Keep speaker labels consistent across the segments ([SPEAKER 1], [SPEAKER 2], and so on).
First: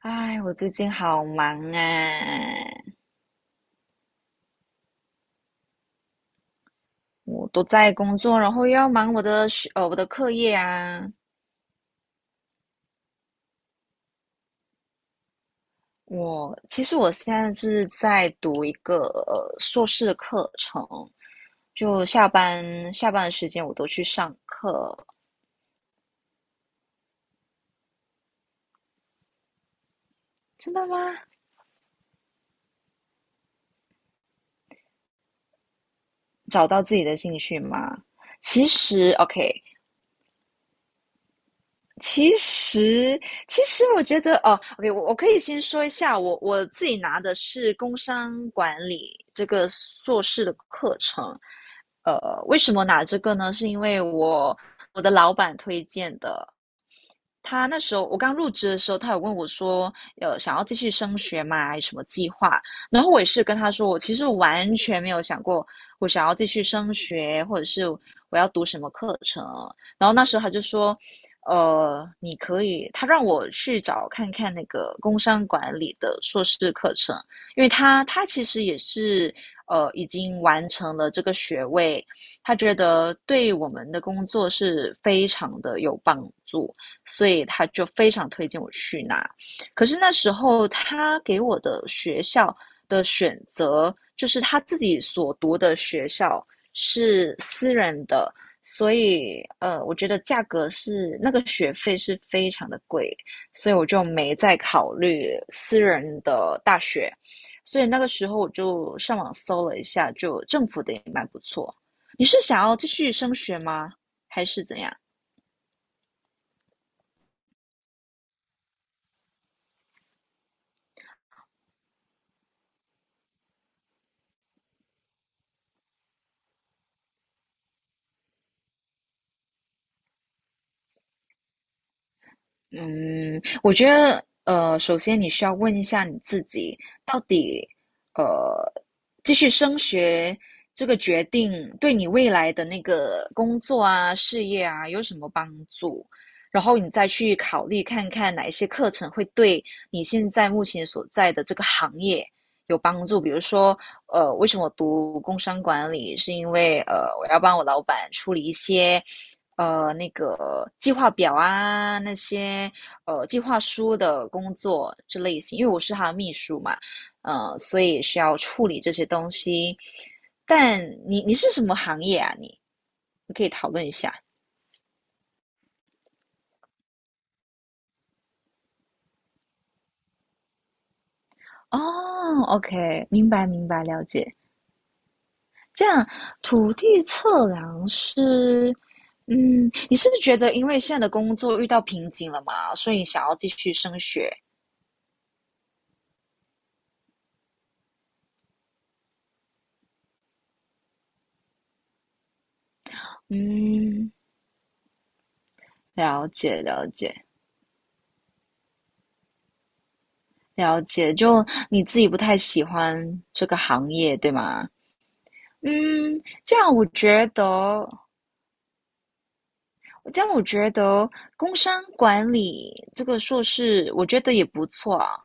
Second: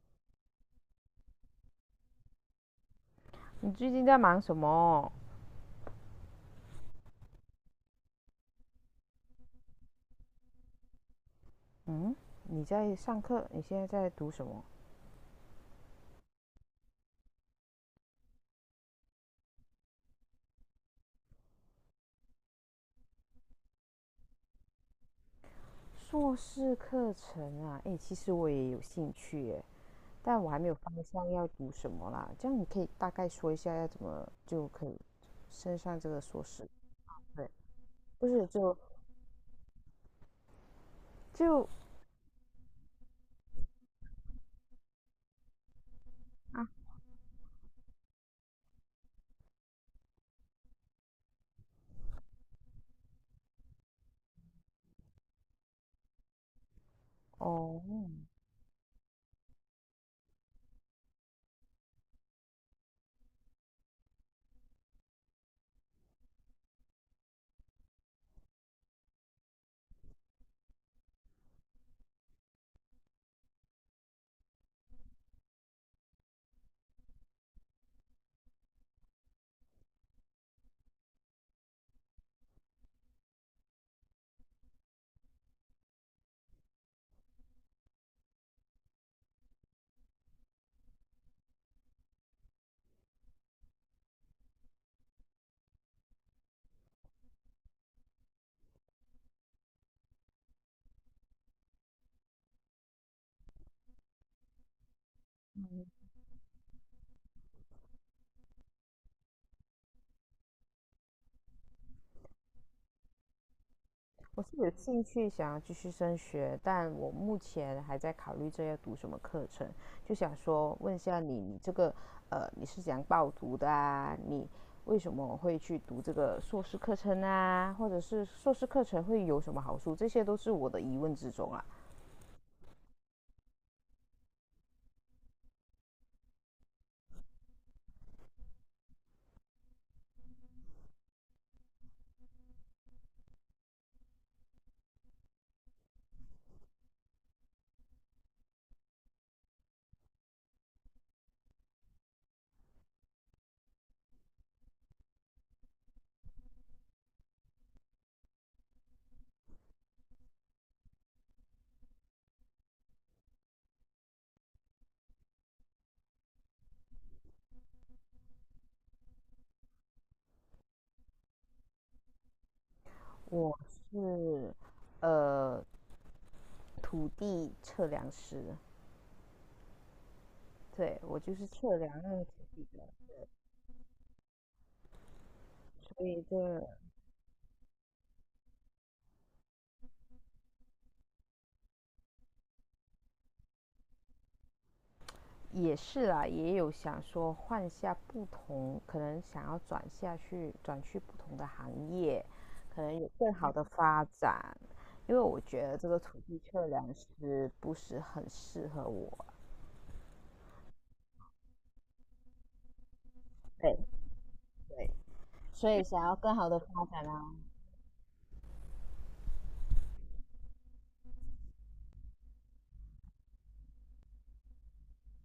[SPEAKER 1] 唉，我最近好忙啊，
[SPEAKER 2] 你最近在忙什么？
[SPEAKER 1] 我都在工作，然后又要忙我的课业啊。
[SPEAKER 2] 嗯，你在上课？你现在在读什么？
[SPEAKER 1] 我其实我现在是在读一个硕士的课程，就下班的时间我都去上课。
[SPEAKER 2] 硕士课程啊？诶，其实我也有兴趣耶，但我还没
[SPEAKER 1] 真
[SPEAKER 2] 有
[SPEAKER 1] 的
[SPEAKER 2] 方
[SPEAKER 1] 吗？
[SPEAKER 2] 向要读什么啦。这样你可以大概说一下要怎么就可以升上这个硕
[SPEAKER 1] 找
[SPEAKER 2] 士？
[SPEAKER 1] 到自己的兴
[SPEAKER 2] 对，
[SPEAKER 1] 趣吗？
[SPEAKER 2] 不是
[SPEAKER 1] 其
[SPEAKER 2] 就
[SPEAKER 1] 实，OK，
[SPEAKER 2] 就
[SPEAKER 1] 其实，其实我觉得哦，OK，我可以先说一下，我
[SPEAKER 2] 啊
[SPEAKER 1] 自己拿的是工商管理这个硕士的课程。呃，为什么拿这个呢？是因为我的老板推荐的。他那
[SPEAKER 2] 哦，
[SPEAKER 1] 时候我刚入职的时候，他有问我说，想要继续升学吗？有什么计划？然后我也是跟他说，我其实完全没有想过我想要继续升学，或者是我要读什么课程。然后那时候他就说，你可以，他让我去找看看那个工商管理的硕士课程，因为他其实也是已经完成了这个学位，他觉得对我们的工作是非常的有帮助。所以他就非常推荐我去拿。可是那时候他给我的学校的选择，就是他自己所读的学校是私人的，所以我觉得价格是那个学费是非常的贵，所以我就没再考虑私人的大学。所以那个时候我就上网搜了一下，就政府的也蛮不错。你是想要继续升学吗？
[SPEAKER 2] 我
[SPEAKER 1] 还
[SPEAKER 2] 是
[SPEAKER 1] 是
[SPEAKER 2] 有
[SPEAKER 1] 怎样？
[SPEAKER 2] 兴趣想要继续升学，但我目前还在考虑这要读什么课程，就想说问一下你，你这个你是怎样报读的啊？你为什么会去读这个硕士课程啊？或者是硕士课程会有什么好处？这些都是我的疑问之中啊。
[SPEAKER 1] 嗯，我觉得，首先你需要问一下你自己，到底，呃，继续升学这个决定对你未来的那个工作啊、事业啊有什么帮助？然后你再去考虑看看哪一些课程会对你现在目前所在的这个行业有帮助。比如说，为什么我读工商管理，是因为我要帮我老板处理一些。那个计划表啊，那些计划书的工作这类型，因为我是他的秘书嘛，所以需要处理这些东西。但你是什么行业啊？你你可以
[SPEAKER 2] 我
[SPEAKER 1] 讨论一下。
[SPEAKER 2] 是呃土地测量师，对，我就是测量那个土
[SPEAKER 1] 哦
[SPEAKER 2] 地的，
[SPEAKER 1] ，OK，明白明白，了解。这
[SPEAKER 2] 所
[SPEAKER 1] 样，
[SPEAKER 2] 以这
[SPEAKER 1] 土地测量师，嗯，你是不是觉得因为现在的工作遇到瓶颈了嘛，所以想要继续升学？
[SPEAKER 2] 也是啦，也有想说换下不同，可能想要转下去，转去不同的行业，可能有更好的发
[SPEAKER 1] 嗯，
[SPEAKER 2] 展。因为我觉得这个土
[SPEAKER 1] 了
[SPEAKER 2] 地
[SPEAKER 1] 解
[SPEAKER 2] 测量
[SPEAKER 1] 了解。
[SPEAKER 2] 师不是很适合我，
[SPEAKER 1] 了解，就你自己不太喜欢这个
[SPEAKER 2] 对
[SPEAKER 1] 行业，对吗？
[SPEAKER 2] 对，所以想要
[SPEAKER 1] 嗯，
[SPEAKER 2] 更好
[SPEAKER 1] 这
[SPEAKER 2] 的发
[SPEAKER 1] 样我
[SPEAKER 2] 展
[SPEAKER 1] 觉
[SPEAKER 2] 啊，
[SPEAKER 1] 得，这样我觉得工商管理这个硕士，我觉得也不错啊。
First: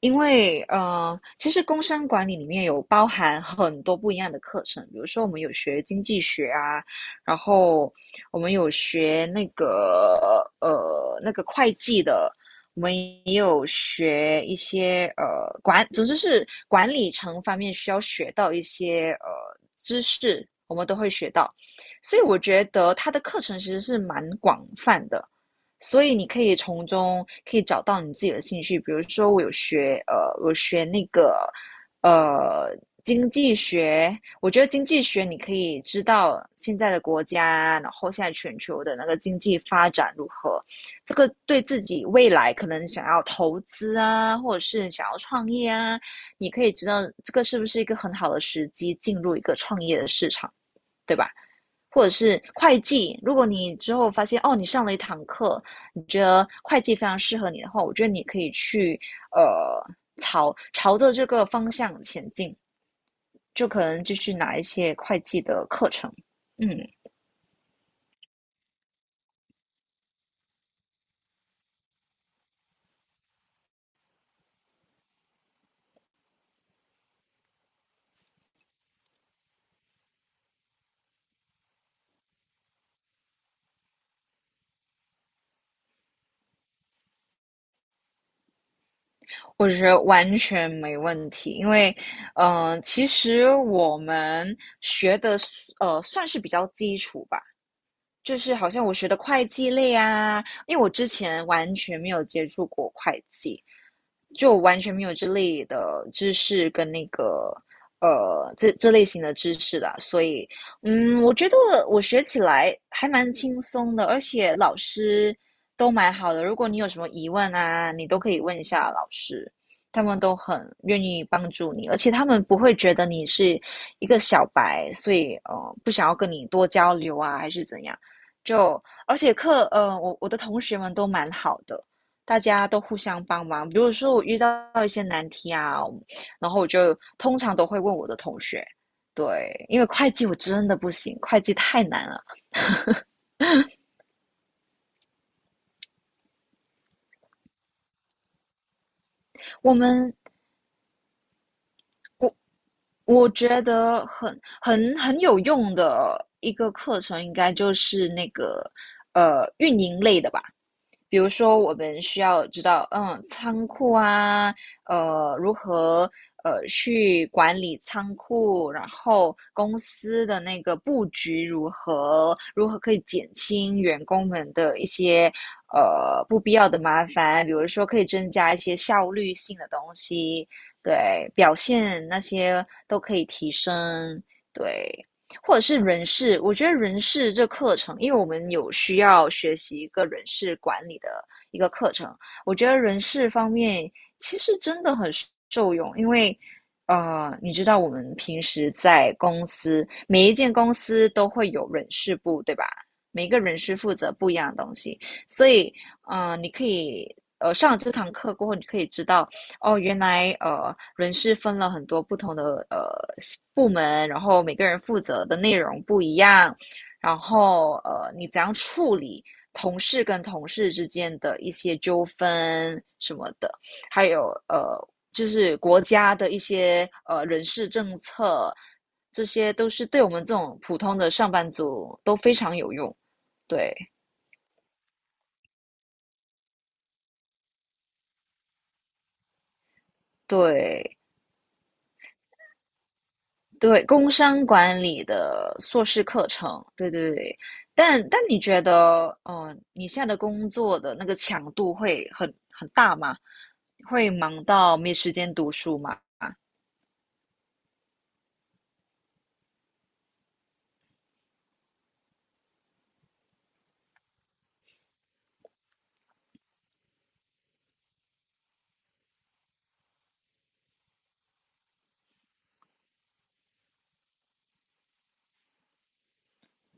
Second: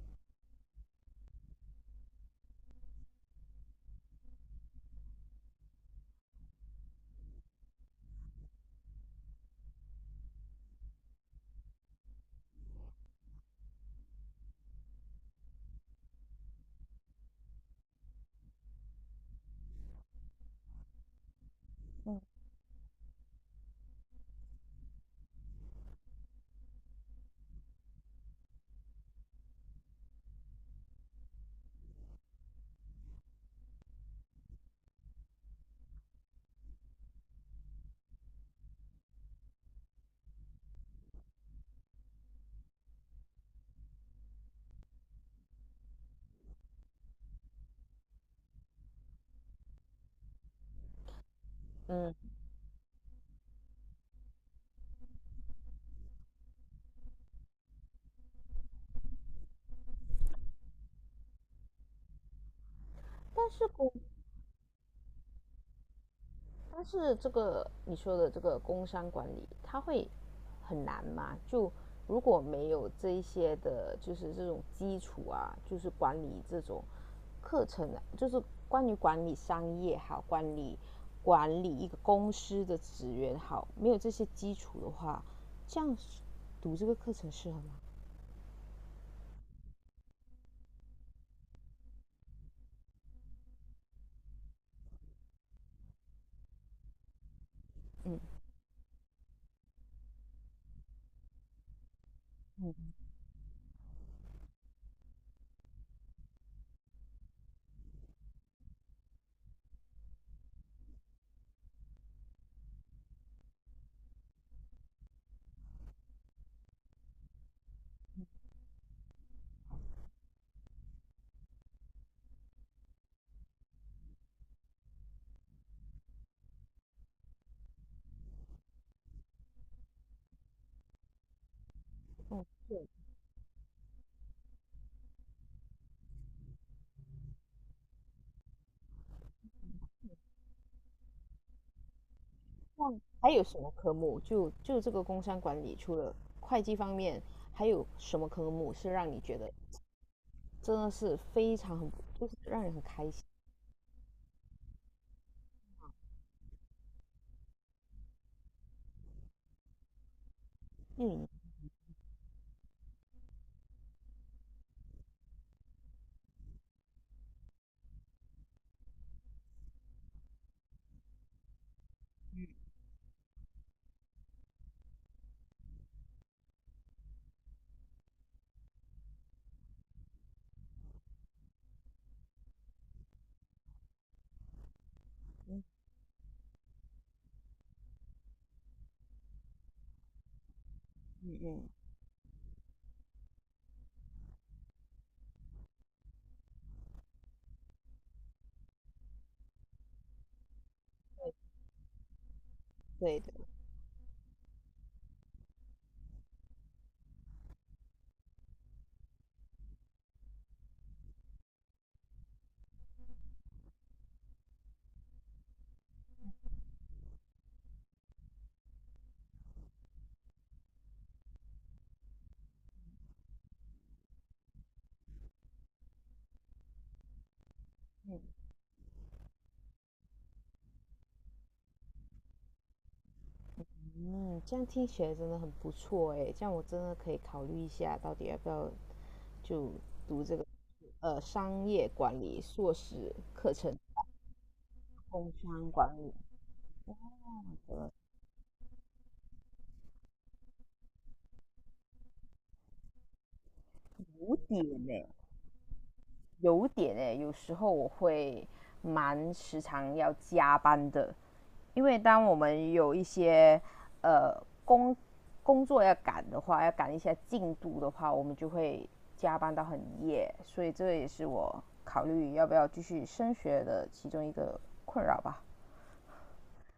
[SPEAKER 1] 因为其实工商管理里面有包含很多不一样的课程，比如说我们有学经济学啊，然后我们有学那个那个会计的，我们也有学一些总之是管理层方面需要学到一些知识，我们都会学到。所以我
[SPEAKER 2] 嗯
[SPEAKER 1] 觉得他的课程其实是蛮广泛的，所以你可以可以找到你自己的兴趣。比如说，我学那个呃经济学，我觉得经济学你可以知道现在的国家，然后现在全球的那个经济发展如何，这个对自己未来可能想要投资啊，或者是想要创业啊，你可以知道这个是不是一个很好的时机进入一个创业的市场，对吧？或者
[SPEAKER 2] 嗯。
[SPEAKER 1] 是会计，如果你之后发现哦，你上了一堂课，你觉得会计非常适合你的话，我觉得你可以去呃朝着这个方向前进，
[SPEAKER 2] 但是
[SPEAKER 1] 就可
[SPEAKER 2] 国
[SPEAKER 1] 能继续拿一些会计的课程。嗯，
[SPEAKER 2] 但是这个你说的这个工商管理，它会很难吗？就如果没有这一些的，就是这种基础啊，就是管理这种课程啊，就是关于管理商业好，管理一个公司的职员好，没有这些基础的话，这样读这个课程适合吗？
[SPEAKER 1] 我觉得完全没问题，因为，其实我们学的算是比较基础吧，就是好像我学的会计类啊，因为我之前完全没有接触过会计，就完全没有这类的知识跟那个这类型的知识的，所以嗯，我觉得我学起来还蛮轻松的，而且老师都蛮好的。如果你有什么疑问啊，你都可以问一下老师，他们都很愿意帮助你，而且他们不会觉得你是一个小白，所以不想要跟你多交流啊，还是怎样。就而且课，呃，我的同学们都蛮好的，大家都互相帮忙。比如说我遇到一些难题啊，然后我就通常都会问我的同学，对，因为会计我真的不行，会计太难了。
[SPEAKER 2] 还有什么科目？就就这个工商管理，除了会计方面，还有什么科目是让你觉得
[SPEAKER 1] 我们
[SPEAKER 2] 真的是非常很，就是让人很开心。
[SPEAKER 1] 我觉得很有用的一个课程，应该就是那个运营类的吧。比
[SPEAKER 2] 嗯，
[SPEAKER 1] 如说，我们需要知道，嗯，仓库啊，呃，如何去管理仓库，然后公司的那个布局如何，如何可以减轻员工们的一些不必要的麻烦，比如说可以增加一些效率性的东西，对，表现那些都可以提升，对，或者是人事，我觉得人事这课程，因为我们有需要学习一个人事管理的一个课程，我觉得人事方面其实真的很受用，因为你知道我们平时在公司，每一间公司都会有人事部，对吧？
[SPEAKER 2] 对
[SPEAKER 1] 每
[SPEAKER 2] 的，
[SPEAKER 1] 个人事负责不一样的东西，所以你可以上了这堂课过后，你可以知道哦，原来人事分了很多不同的呃部门，然后每个人负责的内容不一样，然后你怎样处理同事跟同事之间的一些纠纷什么的，还有就是国家的一些人事政策，这些都是对我们这种普通的上班族都非常有用。对
[SPEAKER 2] 嗯，这样听起来真的很不错诶，这样我真的可以考虑一下，到底要不要就
[SPEAKER 1] 对，
[SPEAKER 2] 呃商业管理硕士课程，
[SPEAKER 1] 对，工商管理
[SPEAKER 2] 工
[SPEAKER 1] 的
[SPEAKER 2] 商
[SPEAKER 1] 硕
[SPEAKER 2] 管
[SPEAKER 1] 士
[SPEAKER 2] 理
[SPEAKER 1] 课程，对对对。但你觉得，你现在的工作的那个强度会很大吗？会
[SPEAKER 2] 五
[SPEAKER 1] 忙
[SPEAKER 2] 点
[SPEAKER 1] 到
[SPEAKER 2] 呢。
[SPEAKER 1] 没时间读书吗？
[SPEAKER 2] 有点诶、欸有时候我会蛮时常要加班的，因为当我们有一些呃工工作要赶的话，要赶一下进度的话，我们就会加班到很夜，所以这也是我考虑要不要继续升学的其中一个困扰吧。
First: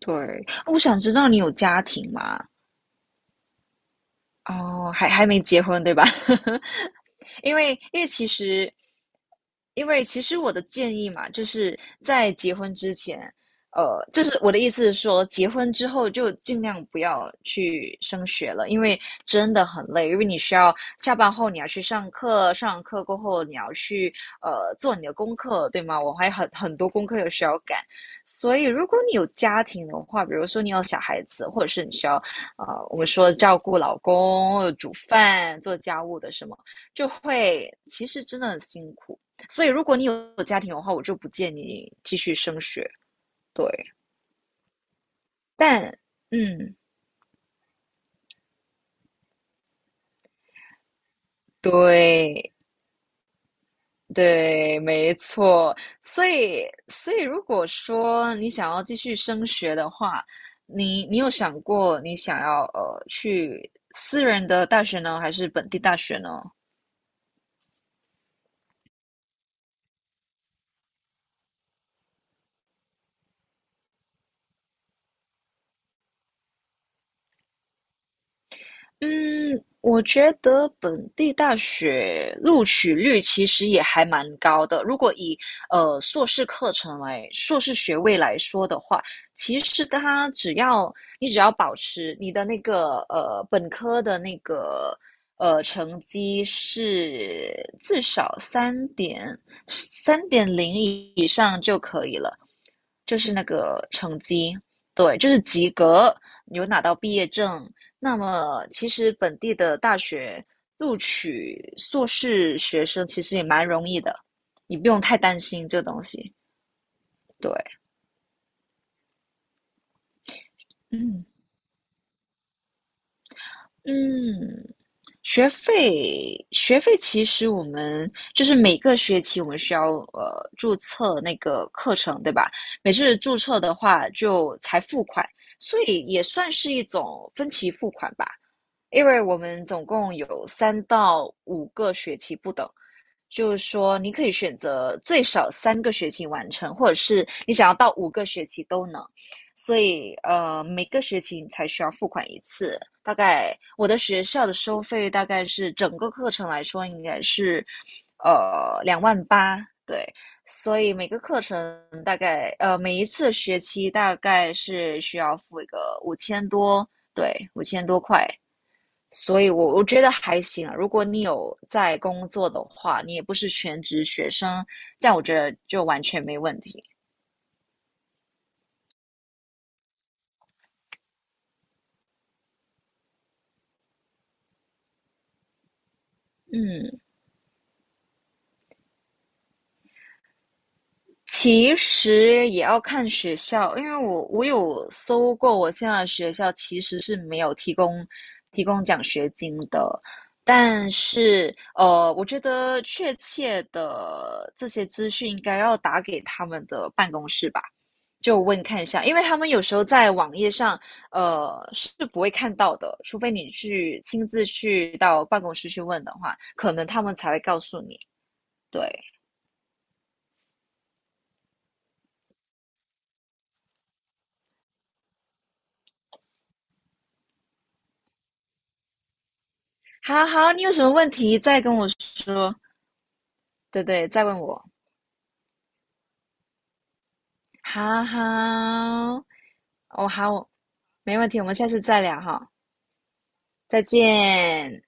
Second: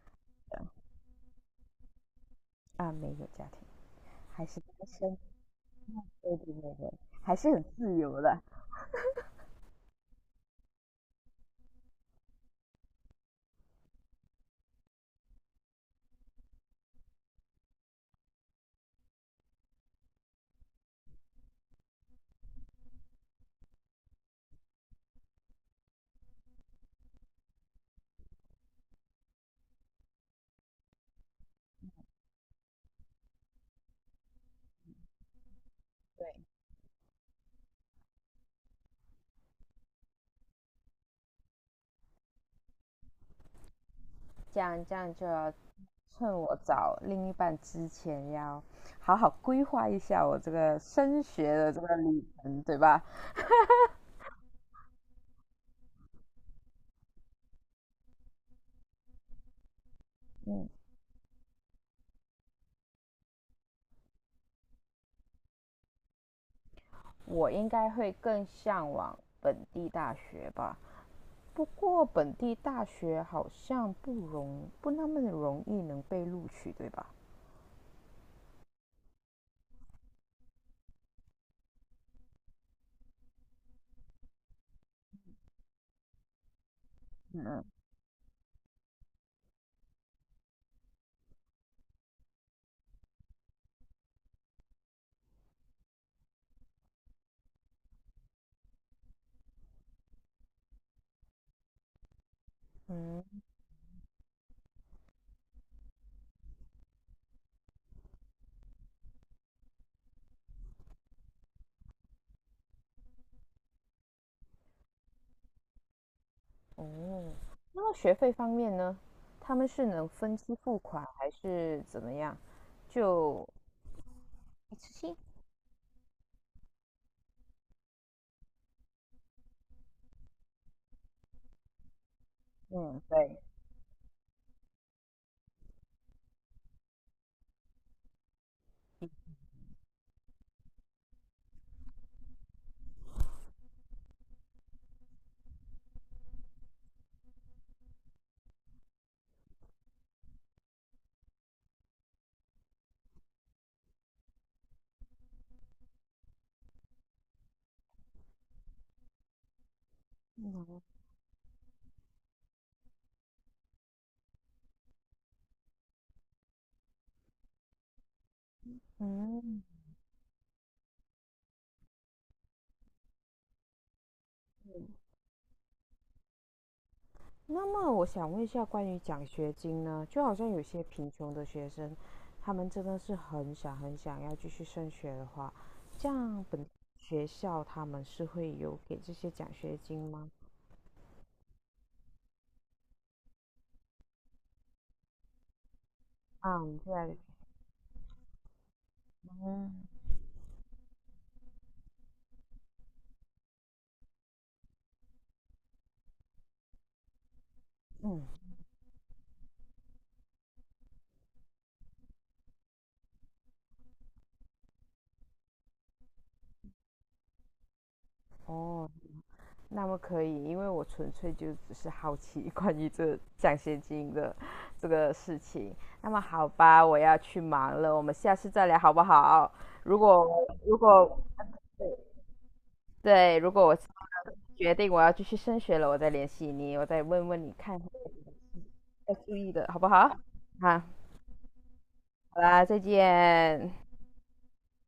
[SPEAKER 1] 对，我想知道你有家庭吗？
[SPEAKER 2] 啊，没有家庭，还是单
[SPEAKER 1] 哦，还
[SPEAKER 2] 身，
[SPEAKER 1] 还没结婚，对吧？
[SPEAKER 2] 对对 对对，还是
[SPEAKER 1] 因
[SPEAKER 2] 很
[SPEAKER 1] 为
[SPEAKER 2] 自
[SPEAKER 1] 因为
[SPEAKER 2] 由
[SPEAKER 1] 其
[SPEAKER 2] 的。
[SPEAKER 1] 实，因为其实我的建议嘛，就是在结婚之前，就是我的意思是说，结婚之后就尽量不要去升学了，因为真的很累，因为你需要下班后你要去上课，上完课过后你要去做你的功课，对吗？我还很很多功课有需要赶，所以如果你有家庭的话，比如说你有小孩子，或者是你需要我们说照顾老公、煮饭、做家务
[SPEAKER 2] 对，
[SPEAKER 1] 的什么，就会其实真的很辛苦。所以如果你有家庭的话，我就不建议你继续升学。对，
[SPEAKER 2] 这样就要
[SPEAKER 1] 但
[SPEAKER 2] 趁我
[SPEAKER 1] 嗯，
[SPEAKER 2] 找另一半之前，要好好规划一下我这个升学的这个旅
[SPEAKER 1] 对
[SPEAKER 2] 程，对吧？
[SPEAKER 1] 对，没错。所以如果说你想要继续升学的话，
[SPEAKER 2] 嗯，
[SPEAKER 1] 你有想过你想要去私人的大学呢，还是本地大学呢？
[SPEAKER 2] 我应该会更向往本地大学吧。不过本地大学好像不那么容易能被录取，对吧？
[SPEAKER 1] 嗯，我觉得本地大学录取率其实也还蛮高的。如果以硕士学位来说的话，其实它只要你只要保持你的那个本科的那个成绩是至少3.0以上就可以了，就是
[SPEAKER 2] 嗯，
[SPEAKER 1] 那个成绩，对，就是及格，有拿到毕业证。那么，其实本地的大学录取硕士学生其实也蛮容易的，你不用太担心这东西。
[SPEAKER 2] 哦，
[SPEAKER 1] 对，
[SPEAKER 2] 那么学费方面呢？他们是能分期付款
[SPEAKER 1] 嗯
[SPEAKER 2] 还是怎么样？就一
[SPEAKER 1] 嗯，
[SPEAKER 2] 次性？
[SPEAKER 1] 学费其实我们就是每个学期我们需要注册那个课程，对吧？每
[SPEAKER 2] 嗯，
[SPEAKER 1] 次注
[SPEAKER 2] 对，
[SPEAKER 1] 册的话就才付款，所以也算是一种分期付款吧。因为我们总共有3到5个学期不等，就是说你可以选择最少3个学期完成，或者是你想要到五个学期都能。所以每个学期你才需要付款一次。大概我的学校的收费大概是整个课程来说应该是2万8，对。所以每个课程大概每一次学期大概是需要付一个五千多，对，五千多块。所以
[SPEAKER 2] 嗯，
[SPEAKER 1] 我觉得还行啊如果你有在工作的话，你也不是全职学生，这样我觉得就完全没问题。
[SPEAKER 2] 那么我想问一下，关于奖学金呢？就好像有些贫穷的学生，他们真的是很想要继续升学的话，这样本
[SPEAKER 1] 嗯
[SPEAKER 2] 学校他们是会有给这些奖学金吗？
[SPEAKER 1] 其实也要看学校，因为我有搜过，我现在的学校
[SPEAKER 2] 啊，你
[SPEAKER 1] 其实
[SPEAKER 2] 在
[SPEAKER 1] 是没有提供奖学金的，但是我觉得确切的这些资讯应该要打给他们的办公室吧，就问看一下，因为他们有时候在网页上是不会看到的，除非你去亲自去到办公室去问的话，可能他们才会告诉你。对，
[SPEAKER 2] 哦，那么可以，因为我纯粹就只是好奇 关于这奖学金的这个事情。那么好吧，我要去忙了，我们下次再聊好不好？如
[SPEAKER 1] 好
[SPEAKER 2] 果
[SPEAKER 1] 好，你有
[SPEAKER 2] 如
[SPEAKER 1] 什么问
[SPEAKER 2] 果
[SPEAKER 1] 题再跟我说，
[SPEAKER 2] 对，如果我
[SPEAKER 1] 对对，再问我。
[SPEAKER 2] 决定我要继续升学了，我再联系你，我再问问你看
[SPEAKER 1] 好好，
[SPEAKER 2] 要注意的好不好？
[SPEAKER 1] 哦好，
[SPEAKER 2] 好，
[SPEAKER 1] 没问题，我们下次再聊
[SPEAKER 2] 好
[SPEAKER 1] 哈，
[SPEAKER 2] 啦，再见。
[SPEAKER 1] 再见。